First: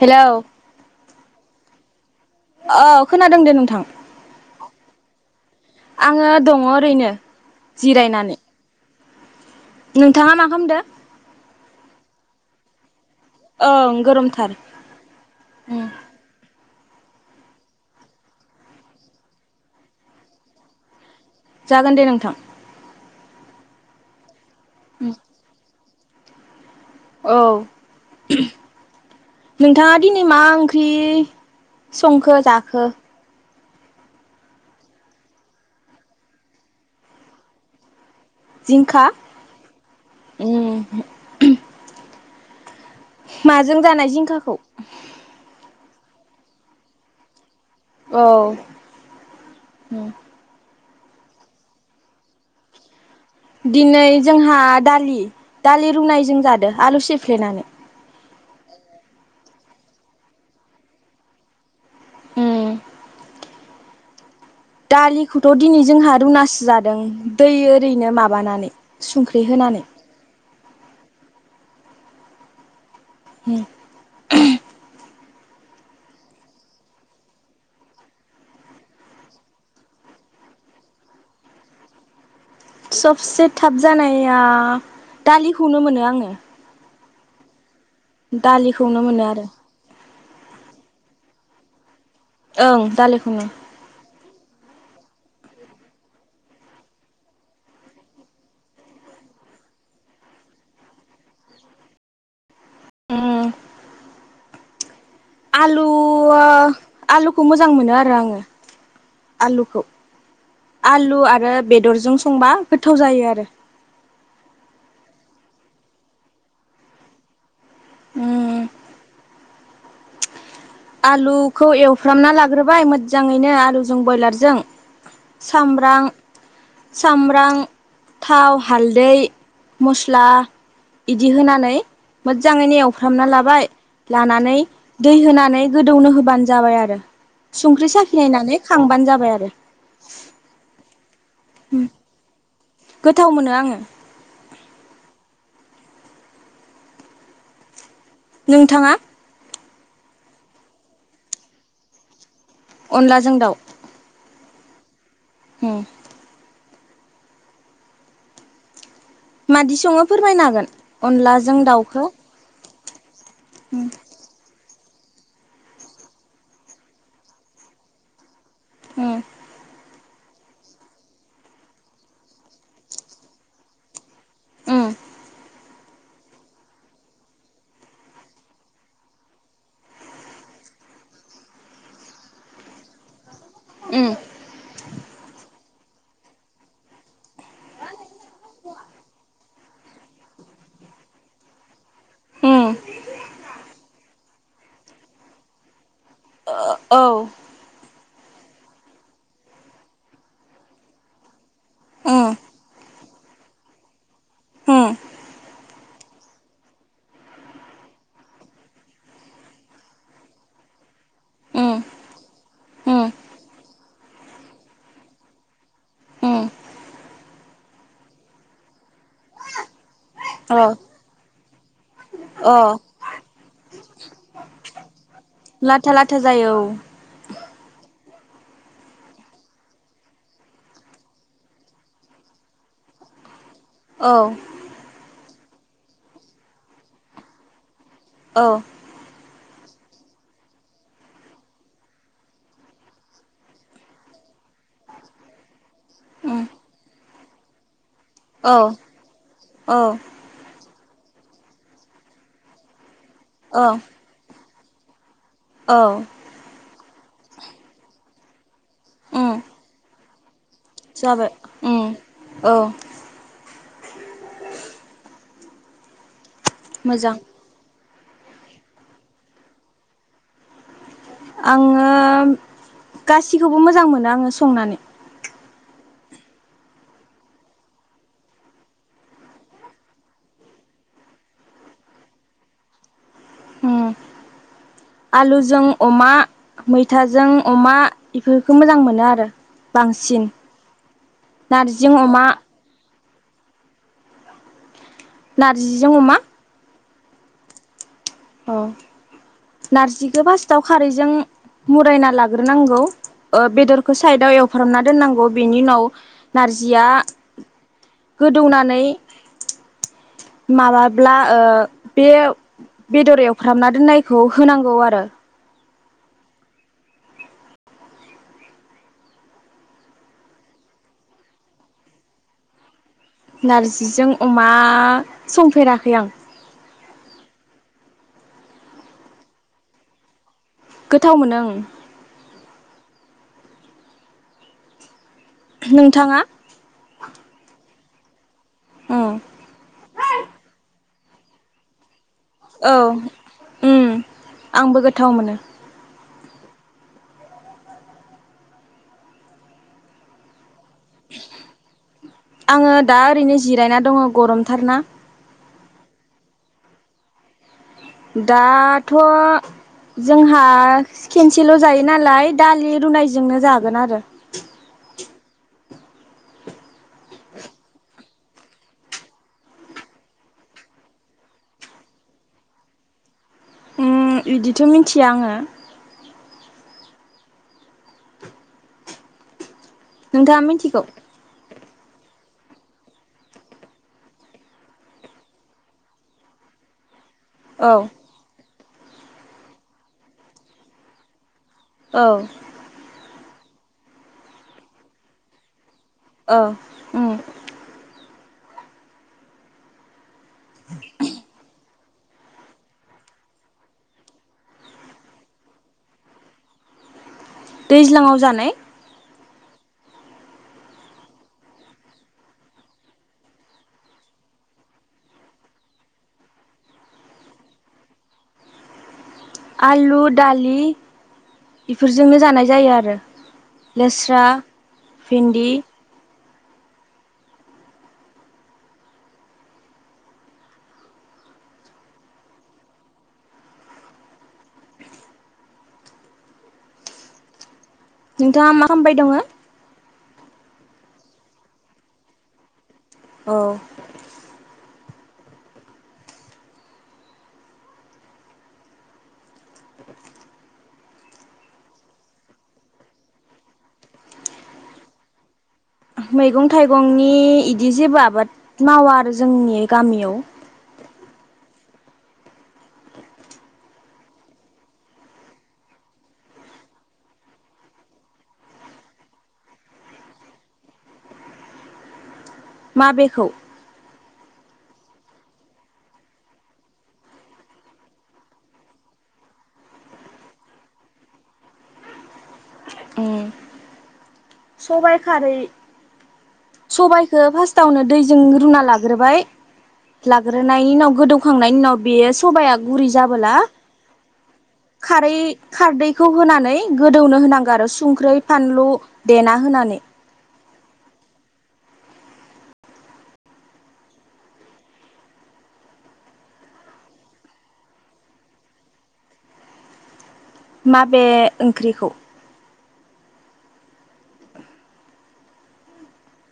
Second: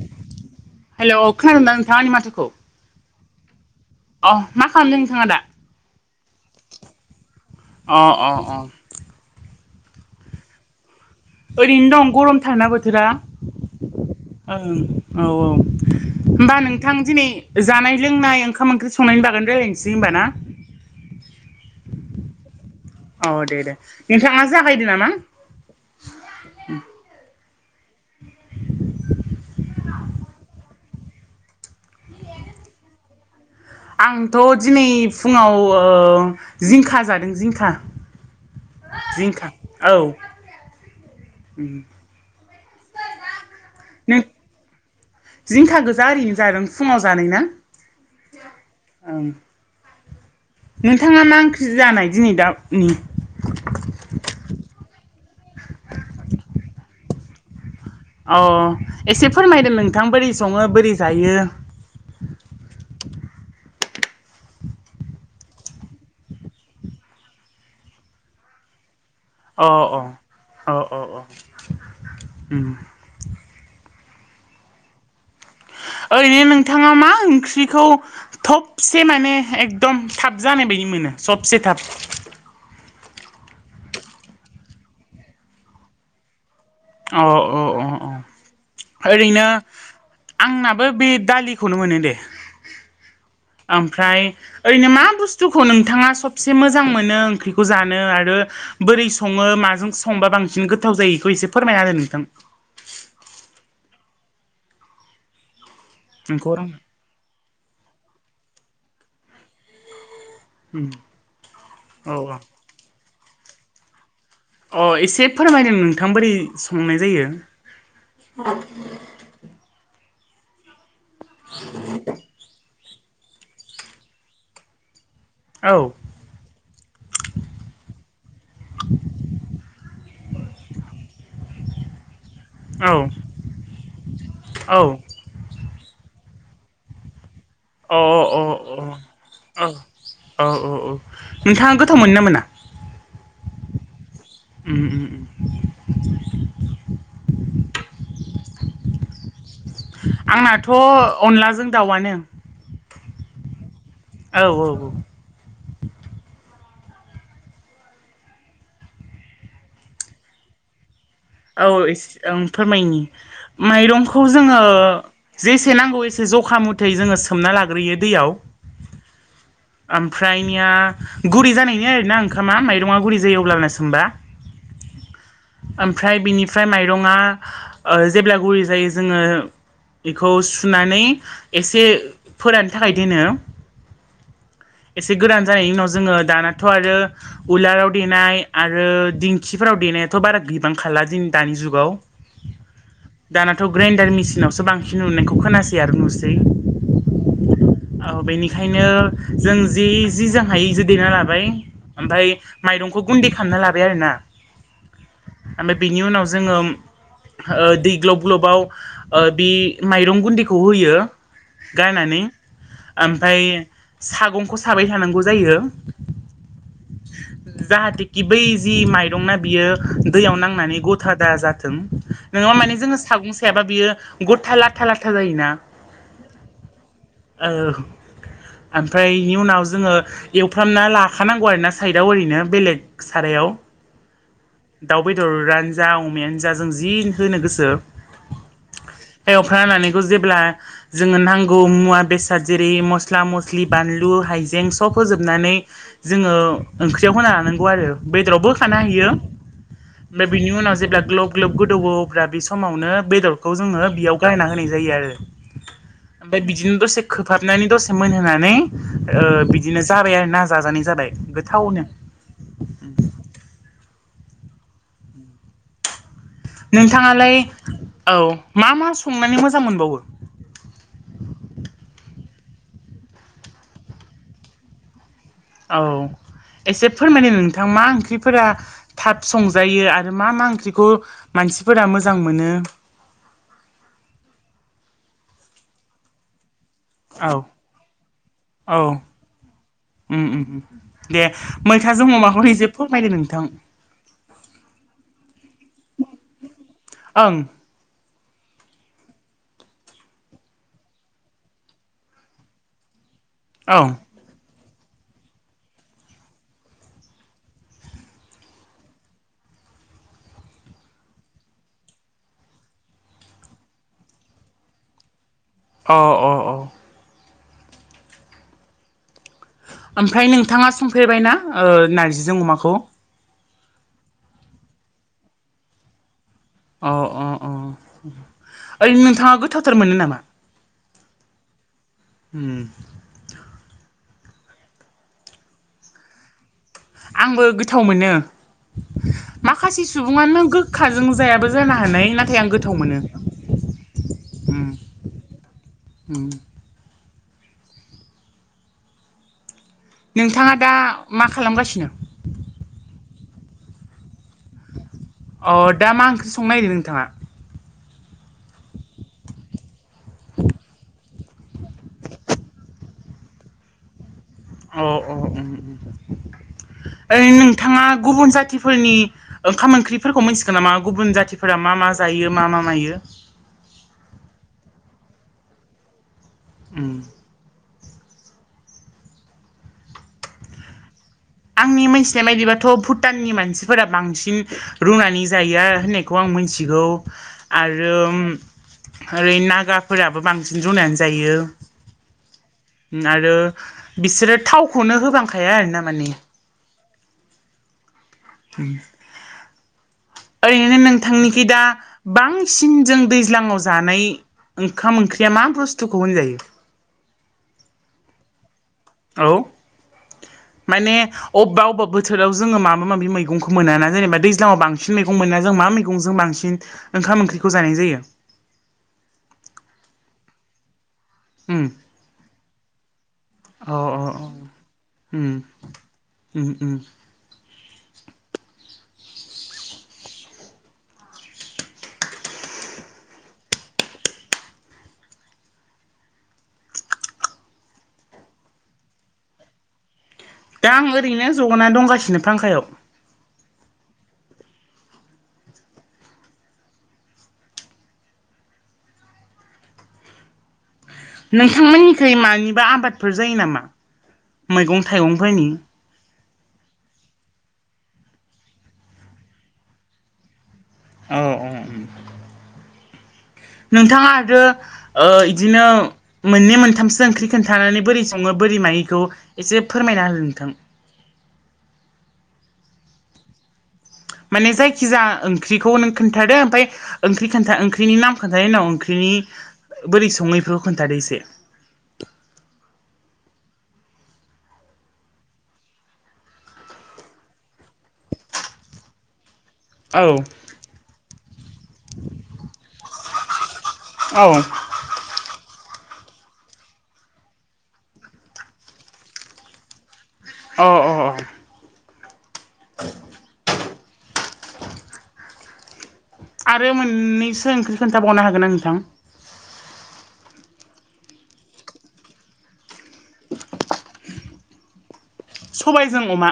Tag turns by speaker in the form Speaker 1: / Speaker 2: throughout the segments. Speaker 1: Hello
Speaker 2: hello खोनादोंना नोंथां आंनि माथोखौ?
Speaker 1: औ खोनादों दे नोंथां
Speaker 2: अ मा खालामदों नोंथाङा दा
Speaker 1: आङो दङो ओरैनो
Speaker 2: अ अ
Speaker 1: जिरायनानै
Speaker 2: अ
Speaker 1: नोंथाङा मा खालामदो?
Speaker 2: ओरैनो दं गरमथारोना बोथोरा ओं औ औ
Speaker 1: उम
Speaker 2: होमबा नों थां दिनै जानाय लोंनाय ओंखाम ओंख्रि संनायनि बागान रायजलायनोसै होमबा ना?
Speaker 1: जागोन दे नोंथां
Speaker 2: औ दे दे नोंथाङा जागायदो
Speaker 1: उम
Speaker 2: नामा
Speaker 1: औ नोंथाङा दिनै मा ओंख्रि संखो जाखो
Speaker 2: आंथ' दिनै फुङाव ओ जिंखा जादों जिंखा जिंखा औ
Speaker 1: उम माजों जानाय जिंखाखौ
Speaker 2: जारैनो जारों फुङाव जानाय ना
Speaker 1: औ
Speaker 2: ओं
Speaker 1: उम
Speaker 2: नोंथाङा मा ओंख्रि जानाय दिनै दाउ नि
Speaker 1: दिनै जोंहा दालि दालि रुनायजों जादो आलु सेफ्लेनानै
Speaker 2: अ एसे फोरमायदो नोंथां बोरै सङो बोरै जायो
Speaker 1: उम दालिखौथ' दिनै जोंहा रुनासो जादों दै ओरैनो माबानानै सुंख्रि होनानै
Speaker 2: अ अ अ अ उम
Speaker 1: हु [unintelligible] [inaudible]
Speaker 2: ओरैनो नोंथाङा मा ओंख्रिखौ थबसे माने एकदम थाब जानाय बायदि मोनो सबसे थाब
Speaker 1: सबसे थाब जानाया दालिखौनो मोनो आङो
Speaker 2: अ अ अ
Speaker 1: दालिखौनो मोनो आरो
Speaker 2: ओरैनो आंनाबो बे दालिखौनो मोनो दे
Speaker 1: औ दालिखौनो
Speaker 2: ओमफ्राय ओरैनो मा बुस्थुखौ नोंथाङा सबसे मोजां मोनो ओंख्रिखौ जानो आरो बोरै सङो मा मा जों संबा बांसिन गोथाव जायो इखौ इसे फोरमायना होदो नोंथां
Speaker 1: उम आलु वा
Speaker 2: नोंखौ आं
Speaker 1: आलुखौ मोजां मोनो आरो आङो आलुखौ आलु आरो बेदरजों
Speaker 2: औ
Speaker 1: संबा गोथाव जायो आरो
Speaker 2: अ इसे फोरमायदों नोंथां बोरै संनाय जायो औ [inaudible]
Speaker 1: उम आलु खौ एवफ्रामना लाग्रोबाय मोदजाङैनो आलुजों बयलारजों
Speaker 2: औ
Speaker 1: सामब्रां सामब्रां थाव हालदै मस्ला इदि होनानै मोदजाङैनो
Speaker 2: औ
Speaker 1: एवफ्रामना लाबाय लानानै
Speaker 2: औ
Speaker 1: दै होनानै गोदौनो होबानो जाबाय आरो सुंख्रि
Speaker 2: अ
Speaker 1: साखि नायनानै खांबानो जाबाय आरो
Speaker 2: औ औ नोंथाङा गोथाव मोनो ना मोना
Speaker 1: गोथाव मोनो आङो
Speaker 2: उम उम उम
Speaker 1: नोंथाङा
Speaker 2: आंनाथ' अनलाजों दावानो
Speaker 1: अनलाजों दाउ
Speaker 2: औ औ औ
Speaker 1: हुम मादि सङो फोरमायनो हागोन अनलाजों
Speaker 2: औ
Speaker 1: दाउखौ
Speaker 2: एस ओं फोरमायनि
Speaker 1: उम
Speaker 2: माइरंखौ जोङो जेसे नांगौ एसे जखा मुथै जोङो सोमना लाग्रोयो दैयाव
Speaker 1: उम
Speaker 2: ओमफ्रायनिया गुरै जानायनि आरोना ओंखामा माइरङा गुरै जायो अब्लाना सोमबा
Speaker 1: उम
Speaker 2: ओमफ्राय बिनिफ्राय माइरङा ओ जेब्ला गुरै जायो जोङो बेखौ सुनानै एसे फोरानो थाखाय दोनो
Speaker 1: उम
Speaker 2: एसेगोरान जानायनि उनाव जो जोङो दानाथ' आरो उलाराव देनाय आरो दिंखिफोराव देनायाथ' बारा गैबां खाला लाजिनि दानि जुगाव
Speaker 1: उम
Speaker 2: दानाथ' ग्राइडार मिसिनावसो बांसिन नुनायखौ खोनासै आरो नुसै
Speaker 1: औ
Speaker 2: औ बेनिखायनो जों जि जि जां हाय ज देना लाबाय। ओमफ्राय
Speaker 1: उम
Speaker 2: माइरंखौ गुन्दै खालामना लाबाय आरो ना
Speaker 1: उम
Speaker 2: ओमफ्राय बिनि उनाव जोङो ओ दै ग्लब ग्लबाव बे माइरं गुन्दैखौ होयो।
Speaker 1: उम
Speaker 2: गारनानै
Speaker 1: उम
Speaker 2: ओमफ्राय सागंखौ साबाय थानांगौ जायो।
Speaker 1: हम
Speaker 2: जाहाथेखि बै जि माइरंना बियो दैयाव
Speaker 1: अ
Speaker 2: नांनानै गथा दा जाथों नङाबा
Speaker 1: अ
Speaker 2: माने जोङो सागं सायाबा बियो गथा लाथा लाथा जायोना।
Speaker 1: लाथा लाथा जायो औ
Speaker 2: औ ओमफ्राय एनि उनाव जोङो एवफ्रामना लाखानांगौ आरो ना साइदआव ओरै'नो बेलेग सारायाव
Speaker 1: औ
Speaker 2: दरानो जा अमायानो जा जों जि होनो गोसो
Speaker 1: औ।
Speaker 2: जाउफ्रा जेब्ला जोंनो नांगै मुआ बेसाद जेरै मस्ला मस्लि बानलु हाइजें सब होजोबनानै जोङो
Speaker 1: उम
Speaker 2: ओं ख्रि आव होना हानांगौ आरो बेदराबो होखा
Speaker 1: औ
Speaker 2: हायो
Speaker 1: औ
Speaker 2: बिनि उनाव जेब्ला ग्लोब ग्लोब गोदौ अब्ला बे समावनो बेदरखौ
Speaker 1: औ
Speaker 2: जोङो बेयाव गायना होनाय जायो आरो।
Speaker 1: औ
Speaker 2: ओमफाय बिदिनो दसे हाबनानै दसे मोनहोनानै ओ
Speaker 1: उम
Speaker 2: बिदिनो ओ जाबाय आरो ना जाजानाय जाबाय गोथावनो
Speaker 1: औ मोजां
Speaker 2: नोंथाङालाय औ मा मा संनानै मोजां मोनबावो?
Speaker 1: आङो गासिखौबो मोजां मोनो आङो संनानै
Speaker 2: औ। एसे फोरमायनो नोंथां मा ओंख्रिफोरा थाब संजायो? आरो मा मा ओंख्रिखौ म मानसिफोरा मोजां मोनो
Speaker 1: ओम आलुजों अमा मैथाजों
Speaker 2: औ
Speaker 1: अमा बेफोरखौ मोजां मोनो आरो। बांसिन
Speaker 2: ओम ओम दे
Speaker 1: नारजिजों
Speaker 2: मैथाजों
Speaker 1: अमा
Speaker 2: अमाखौल एसे फोरमायदो नोंथां?
Speaker 1: नारजिजों अमा।
Speaker 2: ओं
Speaker 1: औ नारजिखौ फार्स्टाव खारैजों मुरायना लाग्रोनांगौ।
Speaker 2: औ
Speaker 1: बेदरखौ साइदाव एवफ्रामना दोननांगौ बेनि उनाव नारजिया गोदौनानै माबाब्ला ओ बे बेदरायावफ्रामना दोननायखौ होनांगौ आरो।
Speaker 2: औ औ औ। ओमफ्राय नोंथाङा संफेरबायना ओ नार्जिजों अमाखौ?
Speaker 1: नारजिजों अमा संफेराखै आं।
Speaker 2: अ अ अ ओरैनो नोंथाङा गोथावथार मोनो नामा?
Speaker 1: गोथाव मोनो ओं।
Speaker 2: उम
Speaker 1: नोंथाङा?
Speaker 2: आंबो गोथाव मोनो
Speaker 1: उम
Speaker 2: माखासे सुबुङानो गो खाजों जायाबो जानो हानाय ना थाय आं
Speaker 1: औ
Speaker 2: गोथाव मोनो
Speaker 1: उम आंबो गोथाव मोनो
Speaker 2: ओम नोंथाङा दा मा खालामगासिनो?
Speaker 1: आङो दा ओरैनो जिरायना दङ गरमथारना।
Speaker 2: अ दा मा ओंख्रि संनो नागिरदों नोंथाङा
Speaker 1: दाथ' जोंहा खेनसेल' जायो नालाय दालि रुनायजोंनो जागोन आरो
Speaker 2: औ औ औ ओरैनो नोंथाङा गुबुन जाथिफोरनि ओंखाम ओंख्रिफोरखौ मोनथिगोन नामा गुबुन जाथिफोरा मा मा मा जायो मा मा मायो
Speaker 1: उम बिदिथ' मिथिया आंङो
Speaker 2: उम
Speaker 1: नोंथांङा मिथिगौ
Speaker 2: आंनि मोनथिनाय बायदिबाथ' भुटाननि मानसिफोरा बांसिन रुनानै जायो होननायखौ आं मि मिथिगौ
Speaker 1: औ
Speaker 2: आरो ओरै नागाफोराबो बांसिन रुनायनानै जायो।
Speaker 1: औ
Speaker 2: आरो बिसोरो थावखौनो होबांखाया आरो ना माने
Speaker 1: ओ उम
Speaker 2: [inaudible] ओैरैनो नोंथांनिखि दा बांसिन जों दैज्लाङाव जानाय ओंखाम ओंख्रिया मा बुस्थुखौ होनजायो
Speaker 1: दैज्लाङाव जानाय
Speaker 2: औ
Speaker 1: [inaudible]
Speaker 2: माने अबबा अबेबा बोथाराव जोंङो माबा माबि मैगंखौ मोना ना जेनेबा दैज्लाङाव बांसिन मैगं मोनो ना जों मा मा मैगंजो बांसिन ओंखाम ओंख्रिखौ जानाय जायो।
Speaker 1: आलु दालि
Speaker 2: उम
Speaker 1: बेफोरजोंनो जानाय जायो आरो
Speaker 2: अ
Speaker 1: लेस्रा,
Speaker 2: उम
Speaker 1: भिन्दि
Speaker 2: उम उम
Speaker 1: नोंथाङा मा खालामामबाय दङो।
Speaker 2: दा आं ओरैनो जगनानै दंगासिनो फांखायाव
Speaker 1: औ
Speaker 2: नोंथांमोननिखै मानिबा आबादफोर जायो नामा मैगं थाइगंफोरनि
Speaker 1: मैगं थाइगंनि इदि जेबो आबाद मावा आरो जोंनि गामियाव
Speaker 2: औ औ उम नोंथाङा आरो ओ इदिनो मोननै मोनथामसो ओंख्रि खोन्थानानै बोरै सङो बोरै मायो एखौ एसे फोरमायना हो नोंथां
Speaker 1: [inaudible] माबेखौ
Speaker 2: माने जायखिजाया ओंख्रिखौ नों खोन्थादो ओमफा ओंख्रि खोनथा ओंख्रिनि नाम खोन्थादों उनाव ओंख्रिनि बोरै संङो खोन्थादो इसे
Speaker 1: [inaudible] सबायाइ खारै सबायाइखोफार्स्टावनो दैजों रुना लाग्रोबाय
Speaker 2: औ
Speaker 1: लाग्रोनायनि उनाव गोदौखांनायनि उनाव बेयो सबाया गुरै जाबोला
Speaker 2: औ
Speaker 1: खारै खारदैखौ होनानै गोदौनो होनांगौ आरो संख्रै फानलु देना हो नानै।
Speaker 2: अ अ अ। [inaudible] आरो मोननैसो ओंख्रि खोनथाबावनो हागोन ना नोंथां?
Speaker 1: माबे ओंख्रिखौ?
Speaker 2: सबायजों अमा।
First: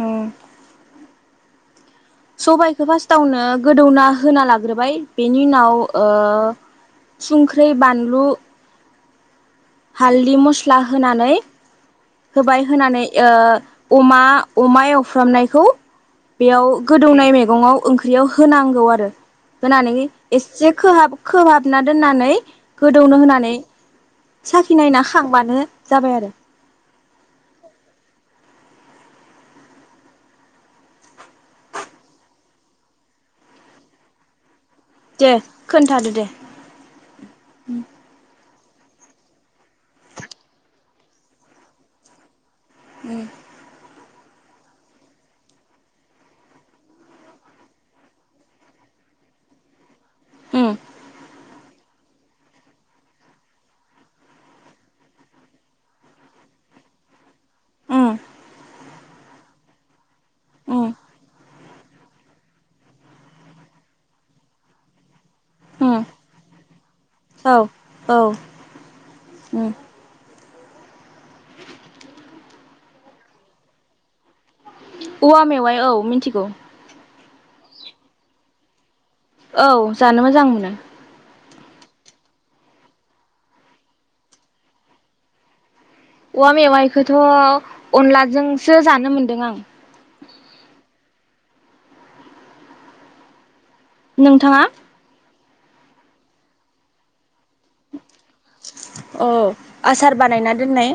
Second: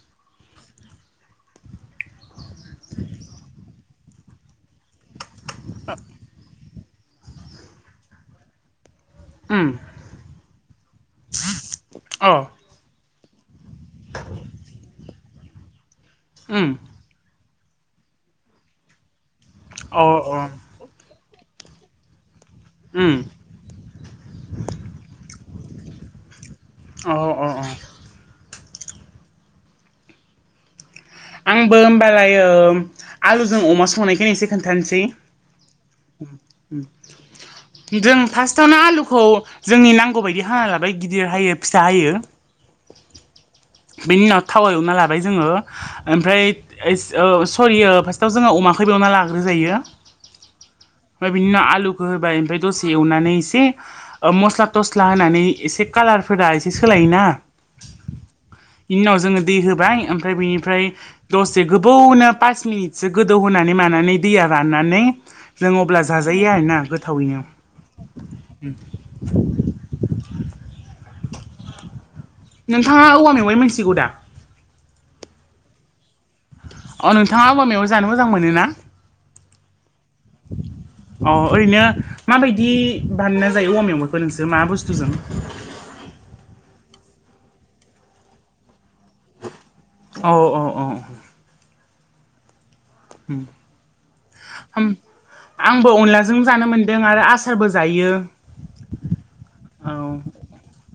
Speaker 1: उम। सबायाइखो फार्स्टावनो गोदौना होना लाग्रोबाय, बेनि उनाव ओ सुंख्रै बानलु
Speaker 2: उम
Speaker 1: हालदै मस्ला होनानै
Speaker 2: अ
Speaker 1: होबाय होनानै ओ अमा अमा एवफ्रामनायखौ बेयाव
Speaker 2: उम
Speaker 1: गोदौनाय मेगङाव ओंख्रियाव होनांगौ आरो। होनानै
Speaker 2: अ
Speaker 1: एसे खोबहाब खोबहाबना दोननानै
Speaker 2: उम
Speaker 1: गोदौनो होनानै साखि नायना खांबानो जाबाय आरो।
Speaker 2: अ अ आंबो होमबालाय ओ आलुजों अमा संनायखोनो एसे खोन्थानोसै,
Speaker 1: दे खोन्थादो दे
Speaker 2: जों फास्ट थावनो आलुखौ जोंनि नांगौ बायदि हाना लाबाय, गिदिर हायो फिसा हायो।
Speaker 1: उम।
Speaker 2: बेनि उनाव थाव एवना लाबाय जोङो, ओमफ्राय ओ सरियो फार्स्टआव जोङो अमाखो एवना लाग्रो जायो, ओमफ्राय बिनि उनाव आलु होबाय ओमफ्राय दसे एवनानै एसे मस्ला थस्ला होनानै एसे कालारफोरा एसे सोलाय बिना
Speaker 1: उम
Speaker 2: बेनि उनाव जोङो दै होबाय ओमफ्राय बैनिफ्राय
Speaker 1: उम
Speaker 2: दस से गोबोवनो पास मिनिटसो गोदौ होनोनानै मानानै दैया राननानै जों
Speaker 1: उम
Speaker 2: अब्ला जाजायो आरोना गोथावैनो।
Speaker 1: औ औ
Speaker 2: उम।
Speaker 1: उम
Speaker 2: नोंथाङा औवा मेवाइ मोनथिगौ दा?
Speaker 1: औवा मेवाइ औ मिथिगौ।
Speaker 2: अ नोंथाङा औवा मेवाय जानो मोजां मोनो ना?
Speaker 1: औ जानो मोजां मोनो।
Speaker 2: अ ओरैनो माबायदि बानायना जायो औवा मेवाइखौ नोंसोर मा बुस्थुजों?
Speaker 1: औवा मेवाइखोथ' अनलाजोंसो जानो मोनदों आं।
Speaker 2: औ औ औ। ओम।
Speaker 1: नोंथाङा?
Speaker 2: आंबो अनलाजों जानो मोनदों आरो आस सारबो जायो।
Speaker 1: औ
Speaker 2: औ।
Speaker 1: आसार बानायना दोननाय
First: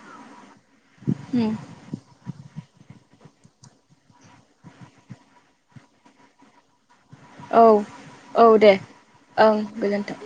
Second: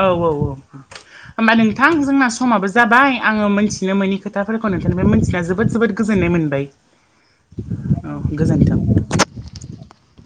Speaker 2: औ औ औ होमबा नोंथां जोंना समाबो जाबाय, आङो मोनथिनो मोनैनि खोथाफोरखौ नोंथांनिफ्राय मोनथिना जोबोद जोबोद गोजोननाय मोनबाय।
Speaker 1: औ औ दे ओं गोजोन्थों।